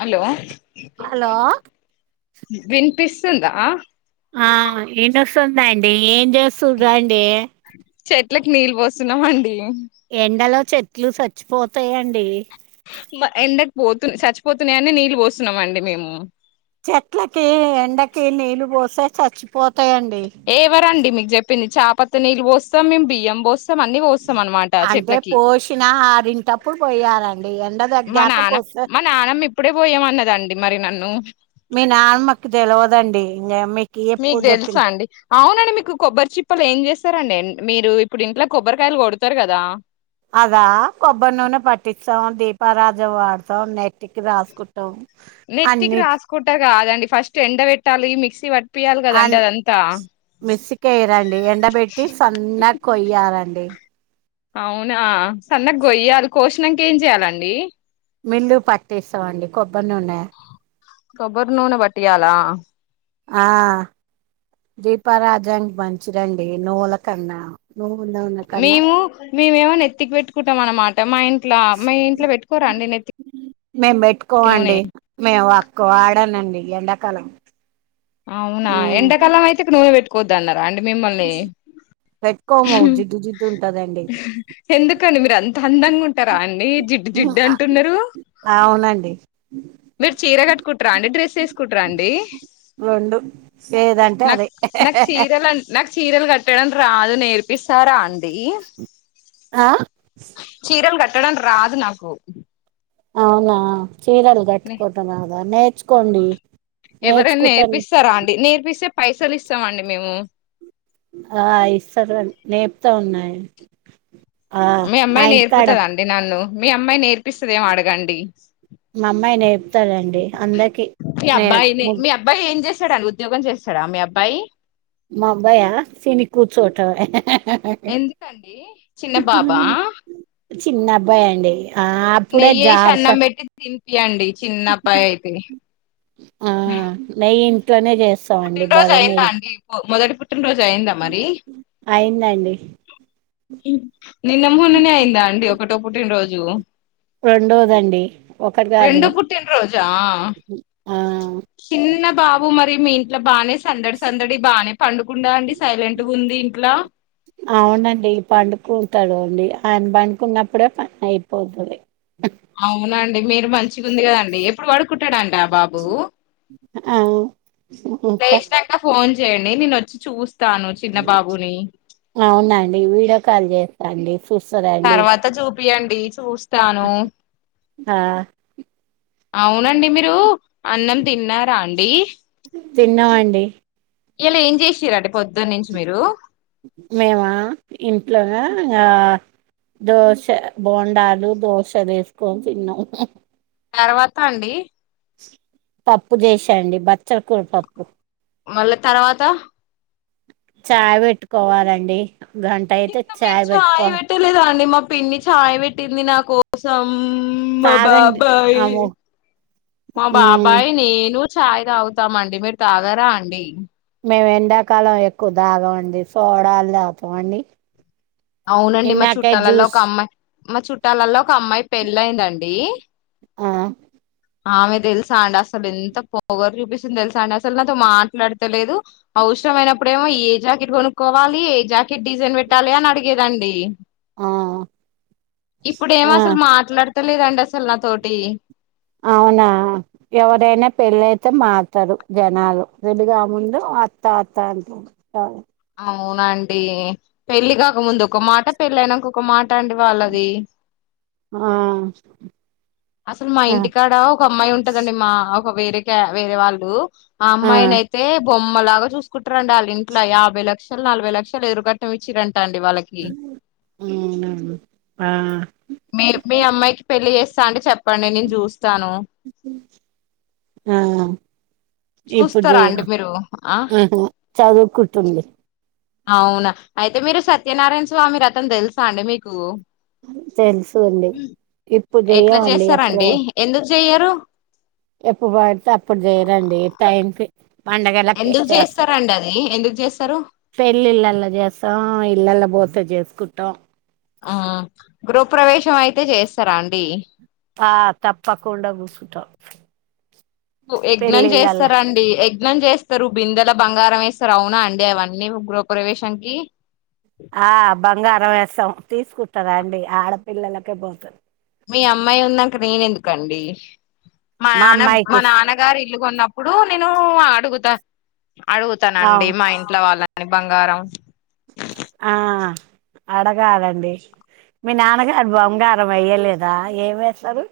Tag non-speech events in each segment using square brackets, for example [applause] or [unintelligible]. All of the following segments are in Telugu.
హలో హలో వినిపిస్తుందా ఆ ఇన్నస్తుందండి ఏం చేస్తు్రండి చెట్లకి నీళ్ళు పోస్తున్నామండి ఎండలో చే [unintelligible] చచ్చిపోతాయండి ఎండకు పోతు చచ్చిపోతున్నాయని నీళ్ళు పోస్తున్నాం అండి మేము చెట్లకి ఎండకి నీళ్లు పోసే చచ్చిపోత ఎవరండి మీకు చెప్పింది చప [unintelligible] నీళ్లు పోస్తాం బియం పాస్ అంటే పోషిన ఆరింటప్పుడు పోయేలా మా నాన్న మా నాన్నమ్ ఇప్పుడే పోయామ అన్నదండి మరి నన్ను మీ నాన్నమ్మకి తెలవదండి ఇంగ మీకు ఎప్పుడు చెప్పిన తెలుసా అండి అవునండి మీకు కొబ్బరి చిప్పలు ఏం చేస్తారండి ఎండ మీరు ఇప్పుడు ఇంట్లో కొబ్బరికాయలు కొడతారు కదా అదా కొబ్బరి నూనె పట్టిస్తాం దీపారాధనకి వాడతాం నెట్ [unintelligible] రాసుకుంటాం నెత్తికి అన్నిటి రాసుకుంటారు కాదండి ఫస్ట్ ఎండ పెట్టాలి మిక్సీ పట్టిపియాలి అ కదండి అదంతా మిస్సిక వేయరండి ఎండబెట్టి సన్న కొయ్యారండి అవునా సన్నగా కోయ్యాలి కోసినాక ఏం చెయాలండి మిల్లు పటటిస్తామండి కొబ్బరి నూనె కొబ్బర్ నుూన పట్టియాల ఆ దీపారాజానికి మంచిదండి నూల కన్నా. నువ్వుల నూనె కన్నా మేము మేమేమో నెత్తికి పెట్టుకుంటాం అన్నమాట [unintelligible] ఇంట్లో పెట్టుకోరా అండి నెత్తికి మేము నూనె పెట్టుకోవండి మేము అకు ఆడనండి ఎండకాలం అవునా ఎండకాలం అయితే నునె వెట్ కోదాన్న రండి మిమ్మల్ని పెట్టుకోము జిడ్డు జిడ్డు ఉంటదండి ఎందుకు కానీ మీరు అంత అందంగా ఉం టార అండి జిడ్డు ఉమ్ జిడ్డు అ అంటున్నారు అవునండి మీరు చీర కట్టుకుంటార అండి డ్రెస్ వేసుకుంటార అండి రెండు ఏదంటే నాకు అదే నాకు చీరలు నాకు చీరలు కట్టడం రాదు నేర్పిస్తార అం ఆ చీరలు కట్టడం రాదు నాకు అవునా చీరలు నే కట్టుకోవటం రాదా నేర్చుకోండి ఎవరైనా నేర్చుకుంటాను నేర్పిస్తారా అండి నేర్పిస్తే పైసలు ఇస్తామండి మేము ఆ ఇస్తార అండి నేపుతా ఉన్నాయి ఆ మీ మా అమ్మాయి ఇంటికాడ నేర్పుతదా అండి నన్ను మీ అమ్మాయి నేర్పిస్తదేమో అడగండి మా అమ్మాయి నేర్పుతాదండి ‌అందరికి నేర్ ముగ్గు డ ఉద్యోగం చేస్తాడా మీ అబ్బాయి మా అబ్బాయా తిని కూర్చోవటమే ఎందుకండి చిన్న బాబా చిన్న అబ్బాయి అండి ఆ అప్పుడే నెయ్యేసి జాబ్ అన్నం క పెట్టి తినిపియండి చిన్నబ్బాయి అయితే ఆ లైక్ ఇంట్లోనే చేస్తా పుట్టినరోజు అయిందా అండి మొదటి పుట్టినరోజు అయిందా మరి అయిందండి నిన్న మొన్ననే అయిందా అండి ఒకటో పుట్టిన రోజు రెండోదండి ఒకటి కాదు రెండో పుట్టినరోజా ఆ మీన్ ఇ బానే సేల్ సందడ సందడి బానే పండుకుండా అండి సైలెంట్గా ఉంది ఇంట్లా అవునండి పండుకుంటాడు అండి, ఆయన పండుకున్నప్పుడే పని అయిపోతాది అవునండి మీరు మంచిగుంది కదండి ఎప్ ఇప్పుడు పడుకుంట్ ఉంటడంట బాబు అ ప్లే లిస్ట్ అంట ఫోన్ చేయండి నేను వచ్చి చూస్త్ అవునండి వీడియో కాల్ చేస్తాండి చూస్తాదండి. చూపి అండి చూస్‌ స్తాను ఆ అవునండి మీరు అన్నం తిన్నారా అండి తిన్నామండి ఇయాల ఏం చేసిండ్రు అండి మేమా ఇంట్లోనే ఇంగా దోశ బోండాలు దోశ వేసుకొని తిన్నాం తర్వాత అండి పప్పు చేసాండి బచ్చల కూర పప్పు మళ్ళా తర్వాత చాయ్ పెట్టుకోవాలండి గంట అయితే ఇంకా మీరు చాయ్ పెట్టుకోవాలి పెట్టలేదా అండి మా పిన్ని చాయ్ పెట్టింది నాకు కోసం మా తాగండి బాబాయి అమో మా మ్మ్ బాబాయి నేను ఛాయ తవుతాము అండి మీరు తాగరా అండి మేము ఎండాకాలం ఎక్కువ తాగమండి సోడాలు తాతాంండి అవునండి మా చుట్టాలలో ఒక అమ్మాయి మ చుట్ట ట్టలలో ఒక అమ్మాయి పెళ్ళి అయిందండి ఆ ఆమె తెలుసా అండి అసలు ఎంత పొగరు చూపిస్తుంది తెలుసా అండి అసలు నాతో మాట్లాడతలేదు అవసరం అయినప్పుడ ఏమో ఏ జాకెట్ కొనుక్కోవాలి ఏ జాకెట్ డిజైన్ పెట్టాలి అని అడిగేదండి ఆ ఇప్పుడు ఏమో ఆ అసలు మాట్లాడతలేదు లేదండి అసలు నా తోటి అవునా ఎవరైనా పెళ్ళయితే మారుతారు జనాలు పెళ్లి కాక ముందు అత్త అత్త అంట అవునండి పెళ్లి కాకముందు ఒక మాట పెళ్ళైనక ఒక మాట అండి వాళ్ళది ఆ అసలు మా ఆ ఆ ఇంటికాడ ఒక అమ్మాయి ఉంటదండి మా ఒక వేరేక వేరే వాళ్ళు ఆ అమ్మాయిని అయితే కొమ్మలాగా చూసుకుంటారండి వాళ్ళ ఇంట్లో యాభై లక్షలు నలభై లక్షలు ఎదురుకట్నం ఇచ్చిరండి వాళ్ళకి అవునా ఆ మీ అమ్మాయికి పెళ్లి చేస్ [unintelligible] చెప్పండి నేను చూస్త ఆ ఇప్పుడు చూస్తారా అండి చేయము మీరు ఆ ఆహ చదువుకుంటుంది అవునా అయితే మీరు సత్యనారాయణ స్వామి రతం తెలుసా అండి మీకు తెలుసు అండి ఇప్పుడు చెయమండి ఎప్పుడో చెయరు ఎప్పుడు పడితే అప్పుడు చేయరండి టైంకి పండగలకే ఎందుకు చేస్తాం చేస్తారండి అది ఎందుకు చేస్తారు పెళ్ళిళ్ళలో చేస్తాం ఇళ్లలో పోస్ త చేసుకుంటం ఆ గృహ ప్రవేశం అయితే చేస్తారా అండి ఆ తప్పకుండా కూసుంటాం యజ్ఞం పెళ్ళిళ్ళలా చేస్తారండి యగ్ యజ్ఞం చేస్తారు బిందెల బంగారం వేస్తారు అవునా అండి అవన్నీ గృహప్రవేశాంకి ఆ బంగారు వేశం తీసుకుంటారా అండి ఆడపిల్లలకే పోతది మీ అమ్మాయి ఉన్నాక నేను ఎందుకండి మా నాన్న అమ్మాయికి మా ఇస్ నాన్నగారు ఇల్లు కొన్నప్పుడు నేను అడుగుతా అవు అడుగుతానండి మా ఇంట్లో వాళ్ళ కాని బంగారం ఆ అడగాల అండి మీ నాన్నగారు బంగారం వెయ్యలేదా ఏమి వేస్తారు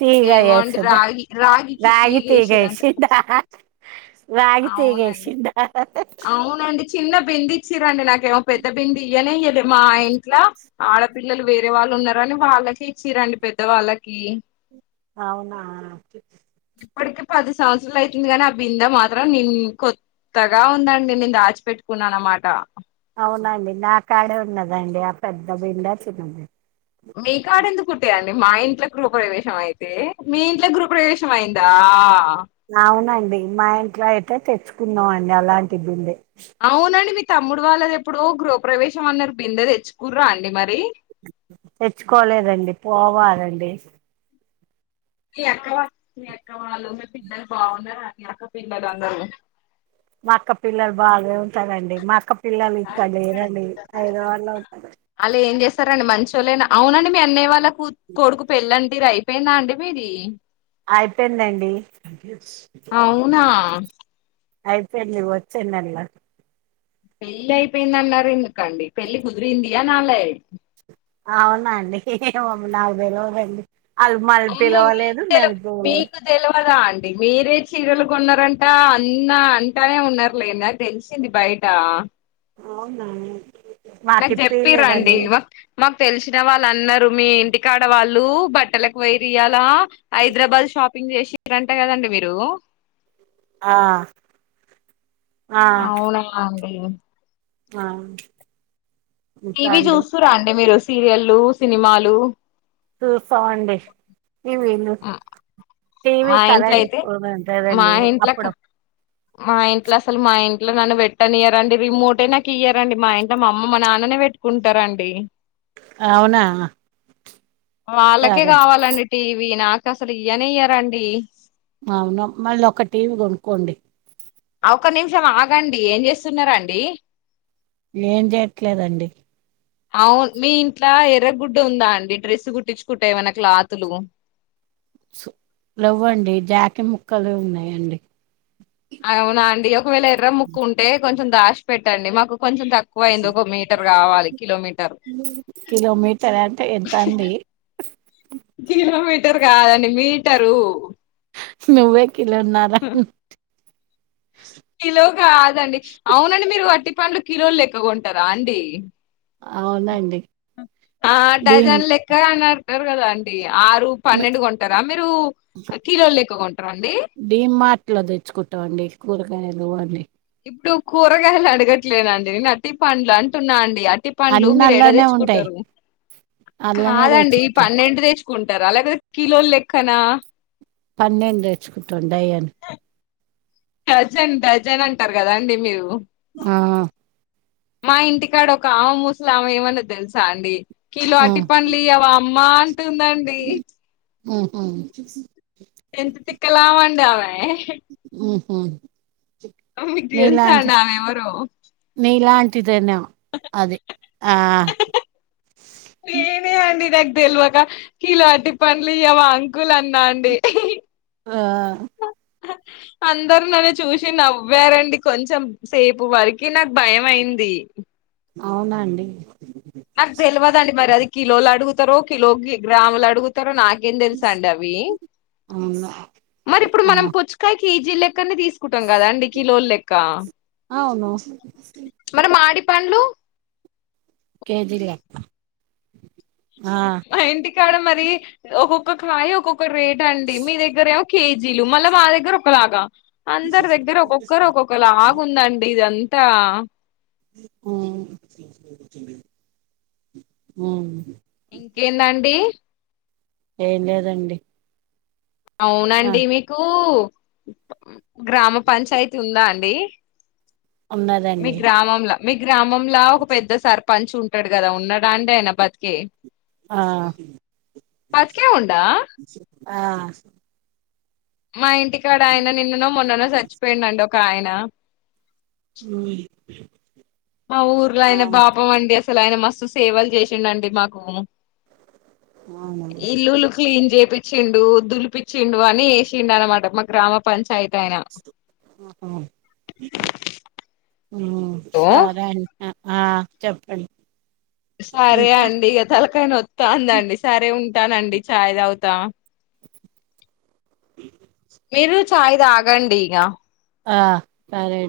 తీగ ఏమో అండి ఏసుందా రాగి రాగికి రగి తీగ తీగేసిరంట ఇసిండ రాగి తీగ అవునండి ఎసిండా అవునండి చిన్న బింది ఇచ్చరండి నాకు పెద్ద బిందా ఇయనే డియ్యనే లే మా ఇంట్లా ఆడపిల్లలు వేరే వాళ్ళు ఉన్నార అని వాళ్ళకిే ఇచ్చిరండి పెద్ద వాళ్ళకి అవునా ఇప్పటికి పది సంవత్సరాలు అయితుంది కాని ఆ బిందె మాత్రం ని కొత్తగా ఉందండి నేను దాచిపెట్టుకున్నాను అనమాట అవునండి నా కాడే ఉన్నదండి ఆ పెద్ద బింద చిన్న మీ కాడ ఎందుకుంటాయండి మా ఇంట్లో గృహప్రవేశం అయితే మీ ఇంట్లో గృహప్రవేశం అయిందా అవును అండి మా ఇంట్లో అ అంటే తెచ్చుకున్నాాం అండి అలాంటిటి బిందె అవునండి మీ తమ్ముడు వాళ్ళది ఎప్పుడో గృహప ప్రవేశం అన్నారు బిందె తెచ్చుకుర్రా అండి మరి తెచ్చుకోలేదండి పోవాలండి ఎక్క వాళ్ ఎక్క వాళ్ళు మీ పిల్లలు బాగున్నారు ఎక్క పిల్లదు అందరూ మా అక్క పిల్లలు బాగా ఉంటారంండి మా అక్క పిల్ల మీ ఇక్క లేరండి ఐదవారులో ఉంటంది సరండి మంచళ్లేనా అవునండి మీ అన్నయ వాళ్ళకు కొడుకు పెళ్ళంట అయిపోయిందా అండి మీది అయిపోయిందండి అవునా అయితేలి వచ్చనల్ పెళ్లి అయిపోయింది అన్నారు ఎందుకండి పెళ్లిి కుదిరిందియా నాల అవునా అండి నాలుభై రోలుండి అమ్మో మీకు తెల మీకు తెలివదా అండి మీరే చీరలు కొన్నారంట అన్న అంటానే ఉన్నారు లేద తెలిసింది బయట అవునా నాకు చెప్ప రండి మాకిప్పీయలేదండి మా మాకు తెలిసిన వాళ్ళు అన్నారు మీ ఇంటికా ఆడవాళ్ళు బట్టలకు వర ఇయ్యాల హైదరాబాద్ షాపింగ్ చేసిారంటే కదండి మీరు ఆ ఆ అవునా అ ఆ ఇంకా టీవీ అండి చూస్తూ రా అండి మీరు సీరియల్ లు సినిమాలు చూస్తామండి [inaudible] మా ఇంట్లో కరెంట్ అయితే మా ఉంటదండి ఇంట్ల అప్పుడప్పుడు మా ఇంట్లో అసలు మా మా ఇంట్లో నన్ను పెట్టనియారండి రిమోట్ ఏ నాకు ఇయ్యారండి మా ఇంట్లో మా అమ్మ మా నాన్ననే పెట్టుకుంటారండి అవునా వాళ్ళకే సరే కావాలండి టీవీ నాకు అసలు ఈయనే ఇయ్యరండి అవును మళ్ళీ ఒక టీవీ కొనుక్కోండి ఒక నిమిషం ఆగండి ఏం చేస్తున్నారండి ఏం చేయట్లేదండి అవు మీ ఇంట్లో ఎర్ర గుడ్డ ఉందా అండి డ్రెస్ కుట్టించుకుంటా ఏమైనా క్లాతులు లేవ్వండి జాకీ ముక్కలు ఉన్నాయండి అవునా అండి ఒకవేళ ఎర్ర ముక్కు ఉంటే కొంచె కొంచెం దాచి పెట్టండి మాకు కొంచెం తక్కువ అయింది ఒక మీటర్ కావాలి కిలోమీటర్ ఉహూ కిలోమీటర్ అంటే ఎంత అండి కిలో మీ టరు కాదండి మీటరు నువ్వే కిలో ఉన్నారా అంటే కిలో కాదండి అవునండి మీరు అట్టి పండ్లు కిలోలు లేక కొంటారా అండి అవునండి ఆ డీ డజన్ లక్క అన్నారు. కొనర అండి. ఆరు పన్నెండు కొంటారా మీరు కిలోలు లెక్క కొంటారా అండి. డీమార్ట్ లో తెచ్చుకుంటామండి కూరగాయలు అన్ని ఇప్పుడు కూరగాయలు అడగట్లేదండి నేను అరటి పండ్లు అంటున్నా అండి అర్టి అరటి పండ్లు అన్ని మీరు యాడ అల్లానే ఉంటాయి తెచ్చుకుంటారు అల్లనే కాదండి తెచ్చుకుంటాం పన్నెండు తెచ్చు కుంటారా లేకపోతే కిలోలు లెక్కనా పన్నెండు తెచ్చు రెండు డజన్లు డజన్ డజన్ అంటారు కదా అండి మీరు ఆ మా ఇంటికాడ ఒక ఆమె ముసలి ఆమె ఏమన్నది తెలుసా అండి. కిలో ఆ అరటి పండ్లు ఇయ్యవా అమ్మ అంటుందండి. ఉహూ ఎంత తిక్కలామే అండి ఆమె ఆ ఊహు మీకు తెలుసా అండి నీలాంటిది ఆమె ఎవరో నీలాంట్ పంటి ధైర్నం అది ఆ నేనే అండి దగ్ తెల్వక కిలో అరటిపండ్లు ఇయ్యావా అంకుల్ అన్నా అండి. ఆ అందరు నన్ను చూసి నవ్వారండి కొంచెం సేపు వరకి నాకు భయం అయింది. అవునండి. నాకు తెలవదండి మరి అది కిలోలు అడుగుతు తరు కిలోకి గ్రాములడుగుతరు నాకే ఏం తెలుసండి అవి. అవునా మరి ఇప్పుడు మనం పుచ్చకాయ కేజీ లెక్కనే తీసుకుంటాం కదండి కిలోల్లెక్క అవును. మాడి పండ్లు కేజీలెక్క ఆ కాడ మరి ఒకొక్క కాయి ఒకో ఒక రేట్ అండి మీ దగ్గరేమో కేజీలు మళ్ళ మా దగ్గర ఒక్కలాగా అందరి దగ్గర ఒక్కొక్కరు ఒక్కొక్క లాగుందండి ఇది తా ఊ ఊ ఇంకేందండి ఏం లేదండి ఆ అవునండి మీకూ గ్రామ పంచాయతీ ఉందా అండి ఉన్నదండి మీకు గ్రామంలా ఒక పెద్ద సర్క సర్పంచ్ ఉంటడు కదా ఉన్నాడాండి ఆయన బతికే ఆ బతికే ఉండా ఆ మా ఇంటికాడ ఆయన నిన్ననో మొన్ననో సచ్చిపోయిండండో కాయనా ఉమ్ మా ఊర్లో ఆ ఆయన పాపం అండి అసలు క్కలాయనా మస్తు సేవలు చేసిండండి మాకు అవునండి ఇల్లులు క్లీన్ జేపిచ్చిండు దులిపిచ్చిండు అన్ని ఏషిండు అన్నమాట మా గ్రామ పంచాయత్ [unintelligible] ఉహూమ్ ఓ సరై న ఆ చెప్పండి సరే ఇంకా అండి ఇగ తలకాయన నొత్తాందండి సరే ఉం టానండి చాయ్ దాగుతా మీరు చాయ్ దాగాండి ఇగా ఆ సరే